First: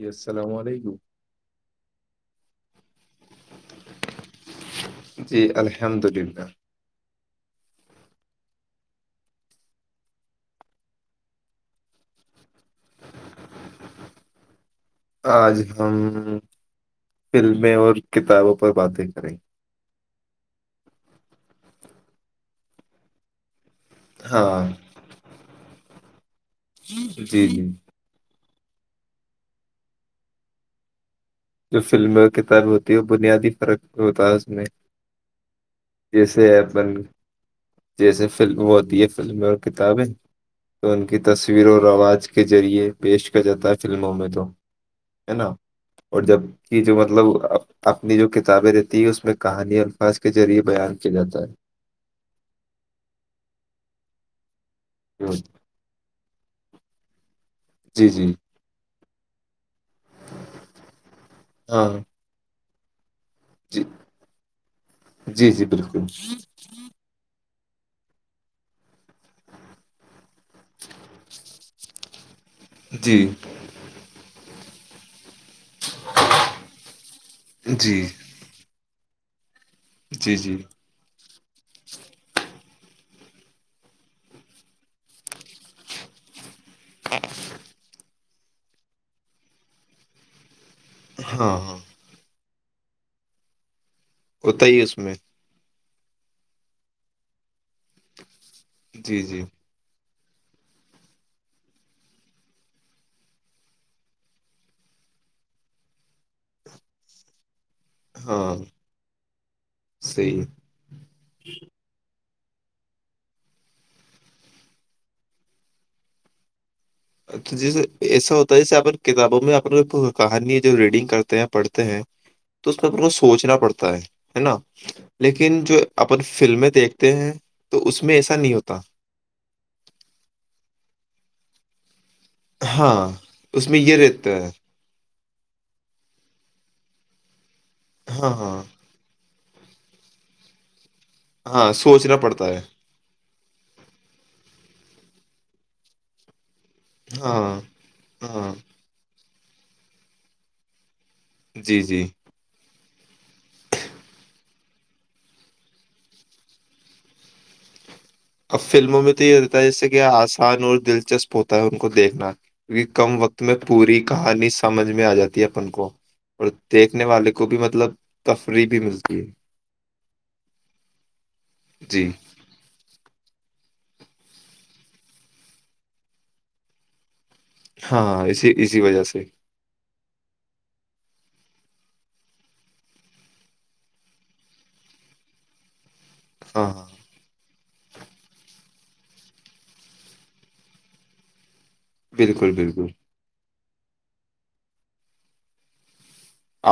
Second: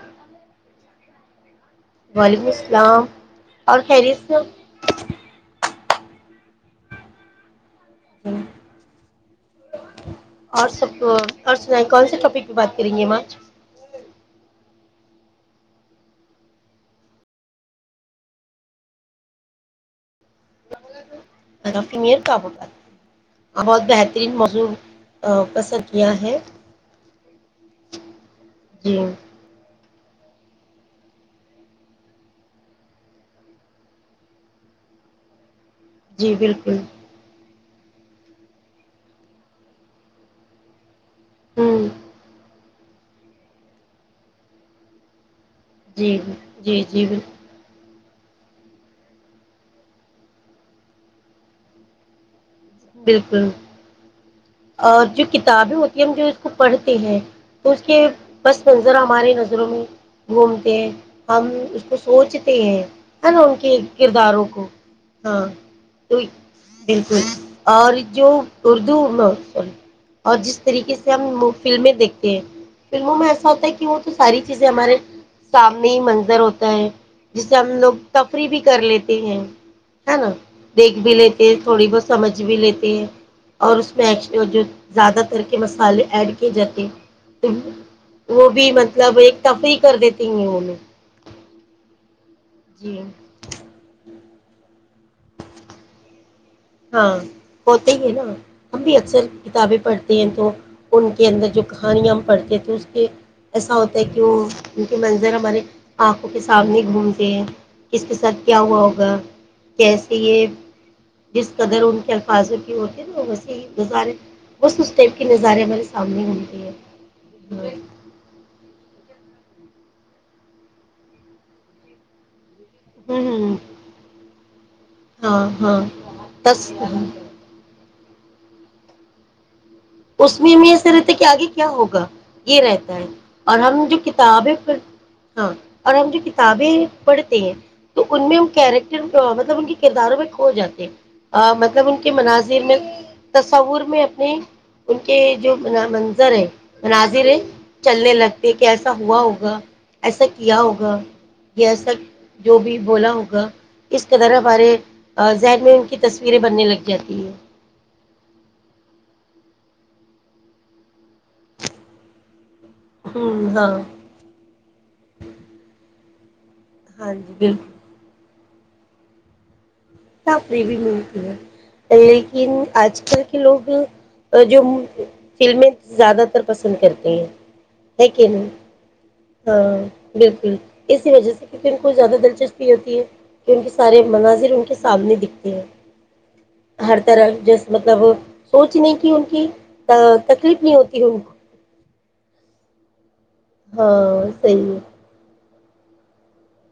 ی السلام علیکم بالی ووڈ اور خیریت میں [unintelligible] احمددین کا [unintelligible] ہوں [unintelligible] اور سب کو اور سیں کون سے ٹاپک پہ بات کریں گے آج ہم فلمیں اور کتابوں پر باتیں کریں فی میر کاب بات بہت بہترین ہاں موضع پسند یہ ہے جی جی جی جو فلمیں اور کتاب ہوتی ہے اور بنیادی فرق وتااز میں جی جسے بالکل اپن جیسے ف ہوتی ہے فلمیں اور کتابیں تو ان کی تصویر اور ہوں رواز کے ذریعے پیش کیا جاتا ہے فلموں میں تو ہے نا جی اور جب جی کی جو جی مطلب بال- اپنی جو کتابیں رہتی ہیں اس میں کہانی الفاظ کے ذریعہ بیان کیا جاتا ہے بالکل اور جو کتابیں ہوتی ہیں ہم جو اس کو پڑھتے ٹھیک ہے اس کے جی جی بس میں ار ہمارے نظروں میں گھومتے ہیں ہم اس ہاں کو سوچتے ہیں ہے نا ان کے جی کرداروں کو ہاں جی جی بالکل تو بالکل اور جو سی اور جس طریقے سے ہم فلمیں دیکھتے ہیں فلموں جی میں ایسا ہوتا ہے کہ وہ تو سارییز چیزے ہمارے سامنے ہی منظر ہوتا ہے جسے ہم لوگ جی تفریح بھی کر لیتے ہیں ہ نا جی جی دیکھ بھیل یہ تھوڑی بہتمجھ بھی لیتے ہیں اور اس زیادہ تر کے مسالے ایڈ جات [unintelligible] وہ بھی مطلب ایک تفریح کر دیتی ہیں انیں ہاں ہاں جی ہ ہوتا ہی اس میں ہاں ہو تو ہی ہے نا ہم بھی جی اکثر جی کتابیں پڑھ تو ان کے اندر جو کہانیاں ہم پڑھتے ہیں تو اس کے ایسا ہوتا ہے کہ وہ ان کے منظر ہمارے آنکھوں کے سامنے گھومتے ہیں کس کے ساتھ ہاں کیا ہوا ہوگا کیسے صحیح یہ کد [unintelligible] الفاظوں کی ہوتی ہے نا ویسے نظارے ب اس ٹیپ کی نظارے ہمارے سامنے ہوتی ہیں اچھا جیسے ایسا ہوتا ہے جیسے آپ کتابوں میں اپنے کہانی جو ریڈنگ کرتے ہیں پڑھتے ہیں تو اس میں اپ کو ہ ہ سوچنا پڑتا ہے نا ہاں لیکن جو ہاں اپن فلمیں بس دیکھتے ہیں تو اس میں میں ایسا نہیں ہوتا اس میں میں ایسے رہتے کہ آگے کیا ہوگا یہ رہتا ہاں ہے اور اس میں ہم یہ جو رہتا ہے کتابیں پ ہاں اور ہم جو کتابیں پڑھتے ہیں تو ان ہاں میں ہاں کیریکٹر پرت مطلب ان کے کرداروں میں کھو جاتے ہیں ہاں مطلب ان کے سوچنا پڑتا ہے مناظر میں تصور میں اپنی [unintelligible] ان کے جو منظر ہے [unintelligible] ناضر ہاں چلنے ہاں لگتے کہ ایسا ہوا ہو [unintelligible] ہوگا ایسا کیا ہوگا [unintelligible] یہ جی جی سب جو بھی بولا ہوگا اس قدر ہمارے ذہن میں ان کی تصویریں بننے لگ جاتی ہیں [unintelligible] اب فلموں میں تو یہ رہتا ہے جس سے کہ آسان اور دلچسپ ہوتا ہے ان کو دیکھنا کیکہ کم وقت ہوں میں ہاں پوری کہانی سمجھ میں آ جاتی ہے اپن کو اور دیکھنے ہاں جی والے کو بالکل بھی مطلب [unintelligible] تفریح بھی ملتی ہے [unintelligible] سپری بھی ملتی ہے جی لیکن آج کل لوگ جو فلمیں زیادہ تر پسند کرتے ہیں ہے ہاں کہ اسی نہیں اسی وجہ سے ہاں بالکل اسی وجہ سے کیونکہ ان کو زیادہ دلچسپی ہوتی ہے کہ ان کے سارے مناظر ان کے سامنے دکھتی ہیں ہاں ہاں [unintelligible] ہر طرح جس مطلب سوچنے کی ان کی تکلیف نہیں ہوتی ہے ان کو بالکل بالکل [unintelligible] ہاں صی ہے [unintelligible]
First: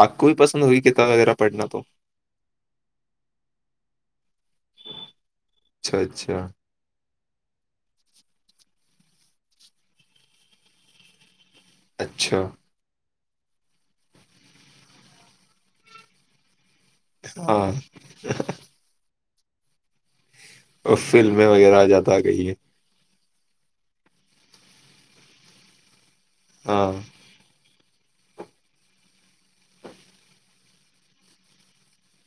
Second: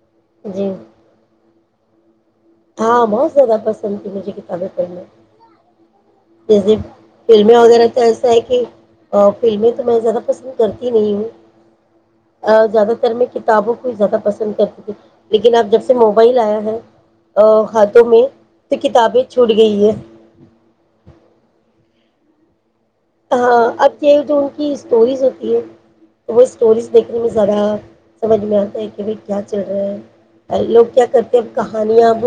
آپ کو بھی پسند جی ہوئیتا وغیرہ [unintelligible] پڑھنا تو [inaudible] ہاں بہت زیادہ پس [unintelligible] ند تھی مجھے کتابیں پڑھنی اچھا اچھا جیسے فلمیں وغیرہ تو ایسا ہے کہ [unintelligible] فلمیں تو میں زیادہ پسند کرتی نہیں ہوں اچھا [unintelligible] ا زیادہ تر میں [unintelligible] کتابوں کو ہی زیادہ پسند کرتی تھی لیکن آب جب سے موبائل آیا ہے [unintelligible] ہاں ہاتھوں میں تو کتابیں [unintelligible] چھوٹ گئی ہے [unintelligible] اور فلمیں وغیرہ آ جاتا کہیں ہے [unintelligible] ہاں اب یہ جو ان کی اسٹوریز ہوتی ہے [unintelligible] وہ اسٹوریز ہاں دیکھنے میں زیادہ [unintelligible] سمجھ میں آتا ہے کہ بھائی کیا چل رہا ہے لوگ کیا کرتے ہیں اب کہانیاں اب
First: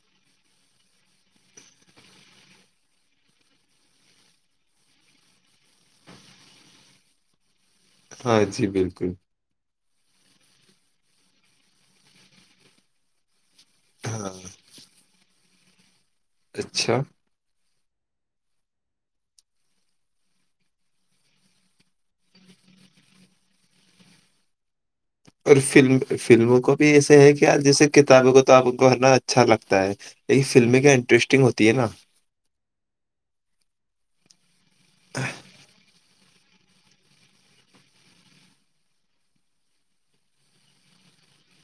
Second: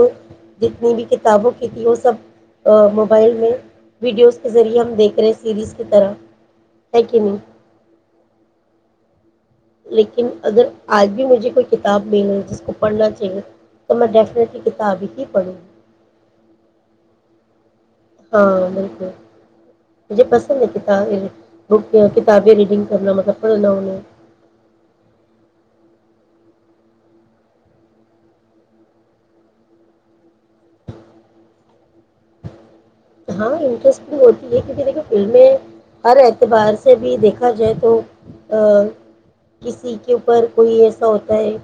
جتنی بھی کتابوں کی تھی وہ سب موبائل میں ویڈیوز کے ذریعے ہم دیکھ رہے [unintelligible] سیریز کی طرح ہےک ی نہیں [unintelligible] ہاں جی بالکل [unintelligible] لیکن اگر آج بھی مجھے کوئی کتاب مل جس کو [unintelligible] پڑھنا چاہیے تو میں ہاں ڈیفٹلی کتاب ہی پڑھوں [unintelligible] اچھا ہاں بالکل مجھے پسند ہے کتا بک کتابیں ریڈنگ کرنا مطلب پڑھنا انہیں اور ف فلموں کو بھی ایسے ہے کہ یار جیسے کتابیں کو تو آپنا اچھا لگتا ہے لیک فلمیں کیا انٹرسٹنگ ہوتی ہے نا ہاں انٹرسٹ ہو یہ کسی دیکھیے فلمیں ہر ای اعتبار سے بھی دیکھا جائے تو کسی کے اوپر کوئی ایسا ہوتا ہے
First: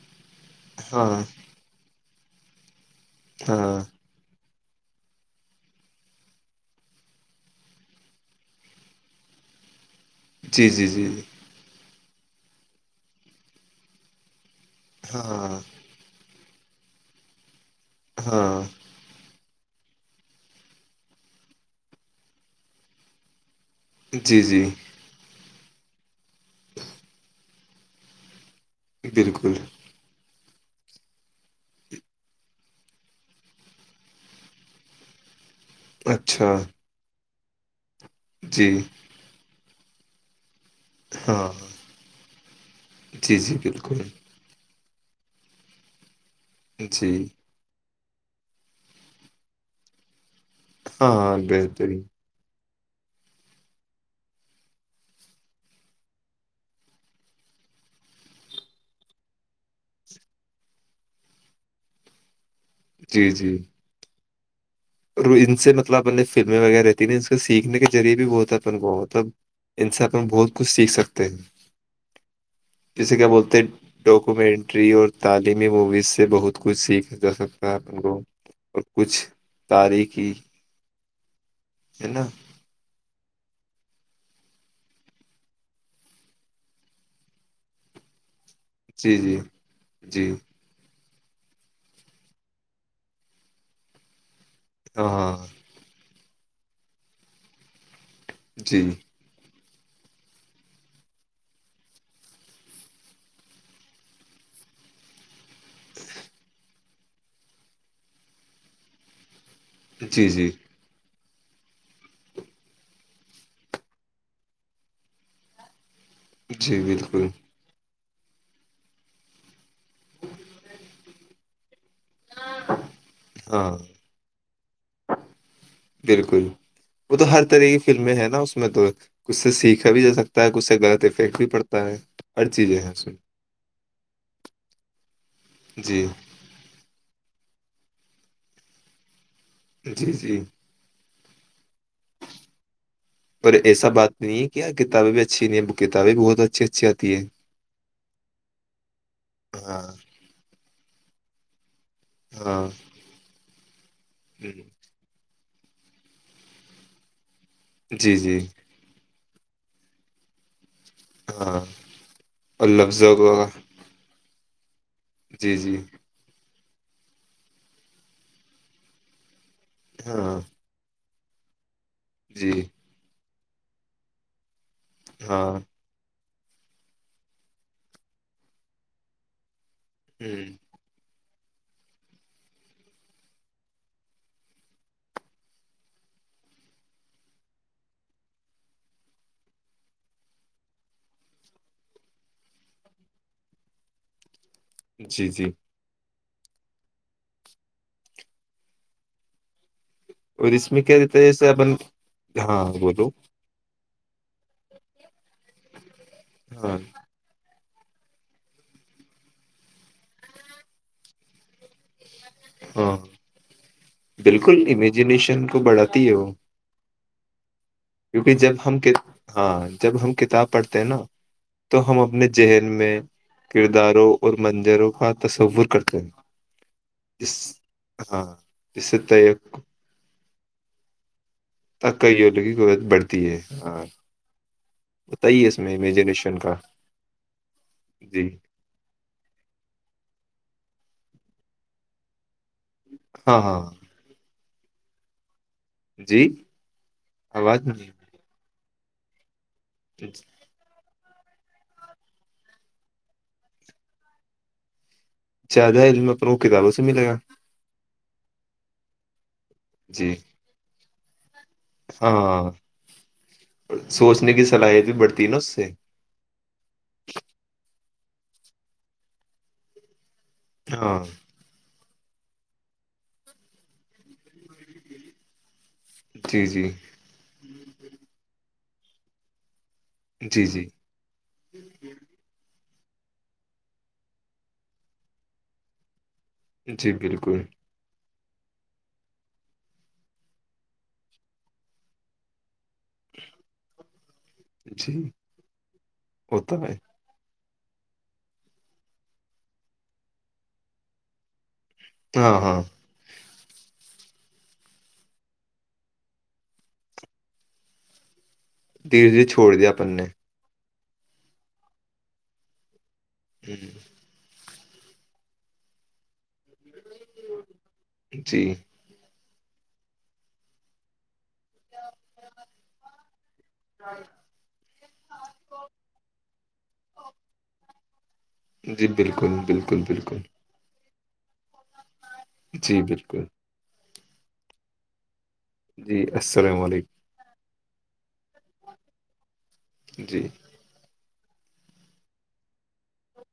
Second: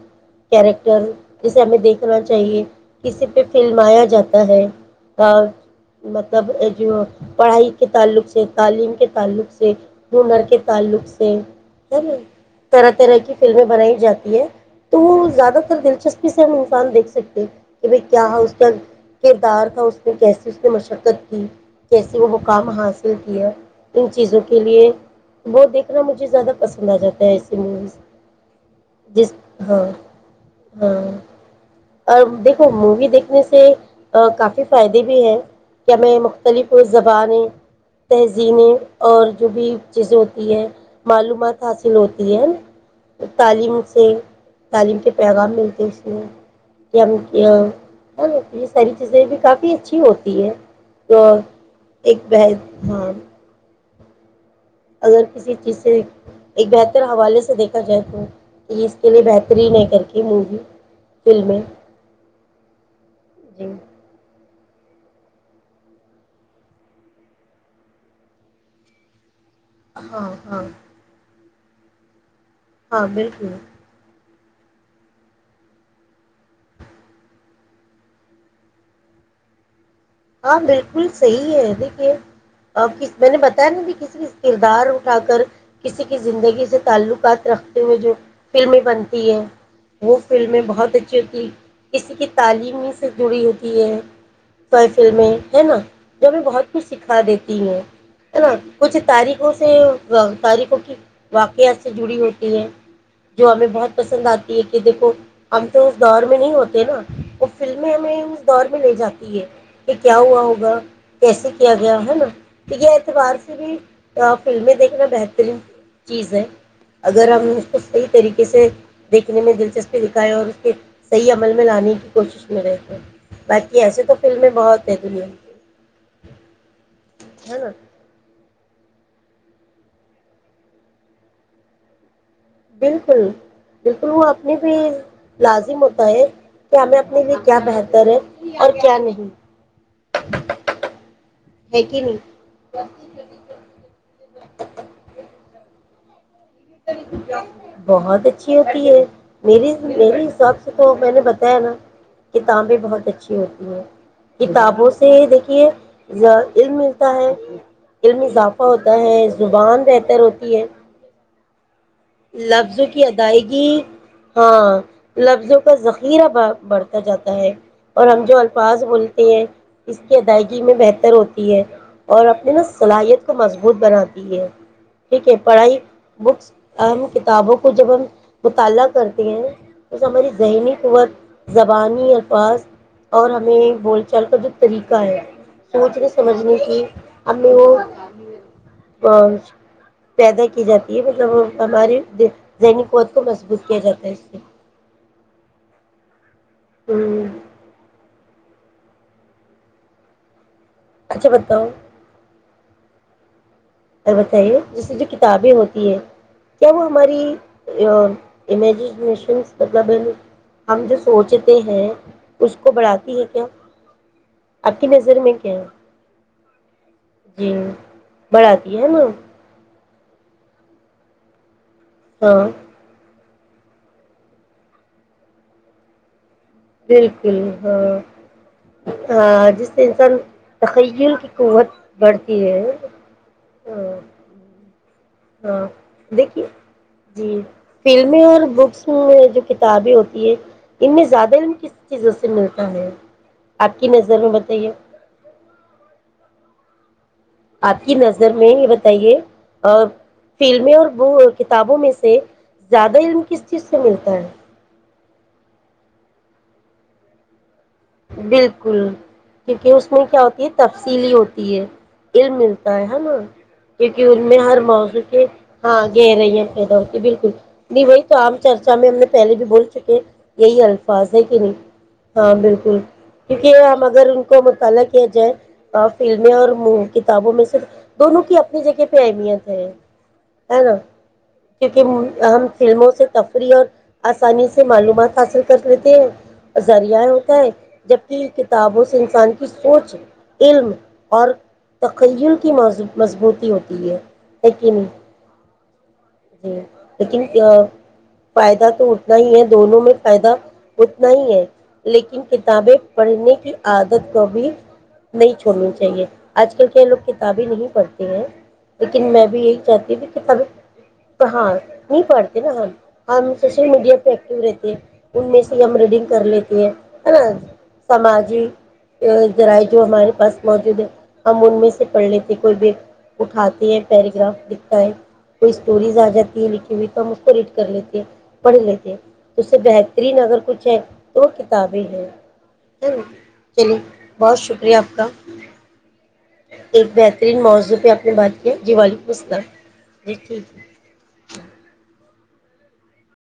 کیریکٹر ہاں جیسے ہم دیکھ رہا چاہیے کسی پہ ہاں فلمایا جاتا ہے ہ مطلب جو پڑھائی کے تعلق سے تعلیم کے تعلق سے ہنر کے جی جی جی تعلق جی، سے طرح طرح کی فلمیں بنائی جاتی ہے تو وہ زیادہ ہاں تر دلچسپی سے ہم مفان دیکھ سکتے ب کیا اس ہاں کا کہ دار تھا اس کیسے اس نے مش شرکت کی جیسے وہ مقام حاصل کیا ان چیزوں جی کے جی لیے وہ دیکھنا مجھے زیادہ پسند آ جاتا ہے ایسی موویز جس بالکل ہاں ہاں اور دیکھو مووی دیکھنے سے کافی فائدے بھی ہیں میں اچھا مختلف زبانیں جی تہذیینیں اور جو بھی اچھے سے ہوتی ہے ہاں معلومات حاصل ہوتی ہے نا جی جی تعلیم بالکل سے تعلیم کے پیغام ملتے اس لیے جی کیم کیا یہ ساری چیزیں بھی کافی اچھی ہوتی ہے ہاں تو ہاں بہترین ایک بہ ہاں اگر کسی چیز سے ایک بہتر حوالے سے دیکھا جائے تو کہ یہ اس کے لئے بہترین ہے کر کے مووی فلمیں جی جی ان سے مطلب اپنے فلمیں وغیرہ رہتی ن ان کو سیکھنے کے ذریعے بھی بتا ہے اپن کوب ان سے اپنا ہاں بہت ہاں کچھ سیکھ سکتے ہیں ہاں کسی کیا بالکل بولتے ہیں ڈوک کوومینٹری اور تعلیمی موویز سے بہت کچھ سیکھا جا سکتا ہے ان کو اور کچھ تاریخ [unintelligible] ہاں بالکل صحیح ہے دیکھیے نا میں نے ب ہےا کسی کردار اٹھا کر کسی کی زندگی سے تعلقات رکھتے ہوئے جو [unintelligible] فلمیں جی بنتی جی ہے وہ جی فلمیں بہت اچ [unintelligible] ہوتی کسی کی تعلیم سے جڑی ہوتی ہے [unintelligible] ہاں ہاں فلمیں ہے نا [unintelligible] جو بھی بہت کچھ سکھا دیتی ہوں [unintelligible] نا جی کچھ تاریخوں سے تاریخوں کی واقعات سے جڑی ہوتی ہے جو ہمیں بہت پسند آتی ہے کہ دیکھو [unintelligible] اب تو اس دور میں نہیں ہوتے نا [unintelligible] وہ فلمیں ہمیں اس دور میں لے جاتی ہے [unintelligible] یہ کیا جی ہوا جی ہوگا [unintelligible] کیسے کیا گیا ہے نا یہ اعتبار سے بھی فلمیں دیکھنا بہترین تھی چیز ہے جی بالکل اگر ہم [unintelligible] صحیح طریقے سے دیکھنے میں دلچسپی دکھائی اور اس کے صحیح عمل میں لانی [unintelligible] کوشش میں رہتے ہیں ہاں باقی ایسے تو فلمیں بھی [unintelligible] بہت ہے دنیا کی [unintelligible] بالکل وہ تو ہر ہے طرح نا کی فلمیں ہیں نا اس اس میں تو کھ سے سیکھا بھی جا سکتا ہے کھ سے غلط افیکٹ بھی پڑتا ہے ہر چیزیں ہیں اس میں بالکل بالکل وہ اپنی بھی لازم جی ہوتا ہے کہ ہمیں اپنے لیے کیا بہتر رہے اور کیا نہیں ہے کہ نہیں پر ایسا بات نہیں ہے کیا کتابیں بھی اچھی نہیں کتا بھی بہت اچا بہت اچھی ہوتی ہے میرے ہاں میرے حساب سے اچ تو میں نے بتایا ہے نا ہاں کتابیں بہت اچھی ہوتی ہیں ہوں، کتابوں سے دیکھی یہ علم ملتا ہے جی علم جی اضافہ ہوتا ہے زبان بہتر ہوتی ہے ہاں اور لفظوں کی کو ادائیگی ہاں جی لفظوں کا جی ذخیرہ باغ بڑھتا جاتا ہے اور ہم جو الفاظ بولتے ہیں اس کی ہاں ادائیگی میں بہتر ہوتا یہ اور جی اپنی نا صلاحیت کو مضبوط بناتی ہے ٹھیک ہے ہاں ہ پڑھائی بکس اہم کتابوں کو جب ہم مطالعہ کرتے ہیں توس ہماری زینک وت زبانی الفاظ اور ہمیں بول چال کا جو طریقہ ہے سوچنے سمجھنے کی ہمیں وہ پیدا کی جات یہ مطلب ہماری ذہنی قت کو مضبوط کیا جاتا ہے اس سے جی جی ہوں اورس میں کیا دیتے اچھا ایسے بتاؤ اپن ہاں بولو بتائیے جیسے جو کتابیں ہوتی ہے کیا ہاں وہ ہماری امیجینیشنس مطلب ہم جو سوچتے ہیں اس کو ہاں بڑھاتی ہے کیا بالکل آپ کی نظر میں امیجینیشن کو کیا بڑھاتی ہے وہ جی کیونکہ جب ہم بڑھاتی ہے نا ہاں جب ہم کتاب پڑھتے ہیں نا تو ہم اپنے ہاں ذہل میں کرداروں اور منظروں کا تصور کرتے ہیں جس بالکل ہاں جس سے ہاں جس سے انسان [unintelligible] توخی [unintelligible] ت کئی ل کی قت بڑھتی ہے ہاں [unintelligible] اس ہاں میں امیجنیشن دیکھیے کا جی فلمیں جی اور بکس میں جو کتابیں ہوتی ہے [unintelligible] اتنی زیادہ ہی کس چیز [unintelligible] ملتا ہے ہاں ہاں آپ کی نظر میں ب [unintelligible] تے [unintelligible] جی آواز آپ کی نہیں نظر میں یہ ب [unintelligible] تائیے [unintelligible] ا فلم میںیں اور وہ [unintelligible] کتابوں میں سے زیادہ علم کس چیز سے ملتا ہے زیادہ علم اپن کو کتابوں سے ملے گا بالکل کیونکہ اسس میں جی کیا ہوتی ہے سلیوٹ علم ہاں ملتا ہے ہے نا کیونکہ ان سوچنے میں کی ہر صلاحیت بھی موضع بڑھتی کے ہے نا اس سے ہاں گہ رہی ہیں پیدا ہوتی بالکل جی وہی تو عام چرچا میں ہم نے پہلے بھی بول چکے ہیں یہی ہاں الفاظ ہے کہ نہیں ہاں بالکل کیونکہ ہم اگر ان کو مطالعہ کیا جائے فلمیں جی اور جی کتابوں میں سےر دونوں کی اپنی جگہ پہ اہمیت ہے جی ہے جی نا کیونکہ ہم فلموں سے تفریح اور آسانی سے معلومات حاصل کر لیتے ہیں جی زذرییا ہے ہوتا بالکل ہے جبکہ کتابوں سے انسان کی سوچ علم اور تخیل کی موضوع مضبوط ہوتی ہے یقینی جی ہوتا جی ہے لیکن فائدہ تو اتنا ہی ہے دونوں میں فائدہ اتنا ہی ہے لیکن ہاں ہاں کتابیں پڑھنے کی عادت کو بھی نہیں چھوڑنی چاہیے آج کل کے لوگ کتابیں نہیں پڑھتے ہیں دھیرے لیکن میں دھیرے بھی چھوڑ یہی دیا چاہتی اپن نے ت کتاب ہاں نہیں پڑتے نا ہم ہم سوشل ہوں، میڈیا پہ ایکٹو رہتے ان میں سے ہم ریڈنگ کر لیتے ہیں ہے نا جی سماجک ذرائع جو ہمارے پاس موجود ہے ہم ان میں سے پڑھ لیتے کوئی بھی اٹھاتے ہیں پیراگراف لکھتا ہے کوئی اسٹوریز آ جاتی ہے لکھی ہوئی تو ہم اس کو ریڈ کر لیتے ا [inaudible] پڑھ جی لیتے بالکل تو سے بالکل بہترین بالکل اگر کچھ ہے اوکے ثابل ہے جی نا بالکل چلیے بہت شکریہ آپ کا جی السلام علیکم جس پہ آپ نے بات کیا جی وعلیکم السلام جی ج [unintelligible]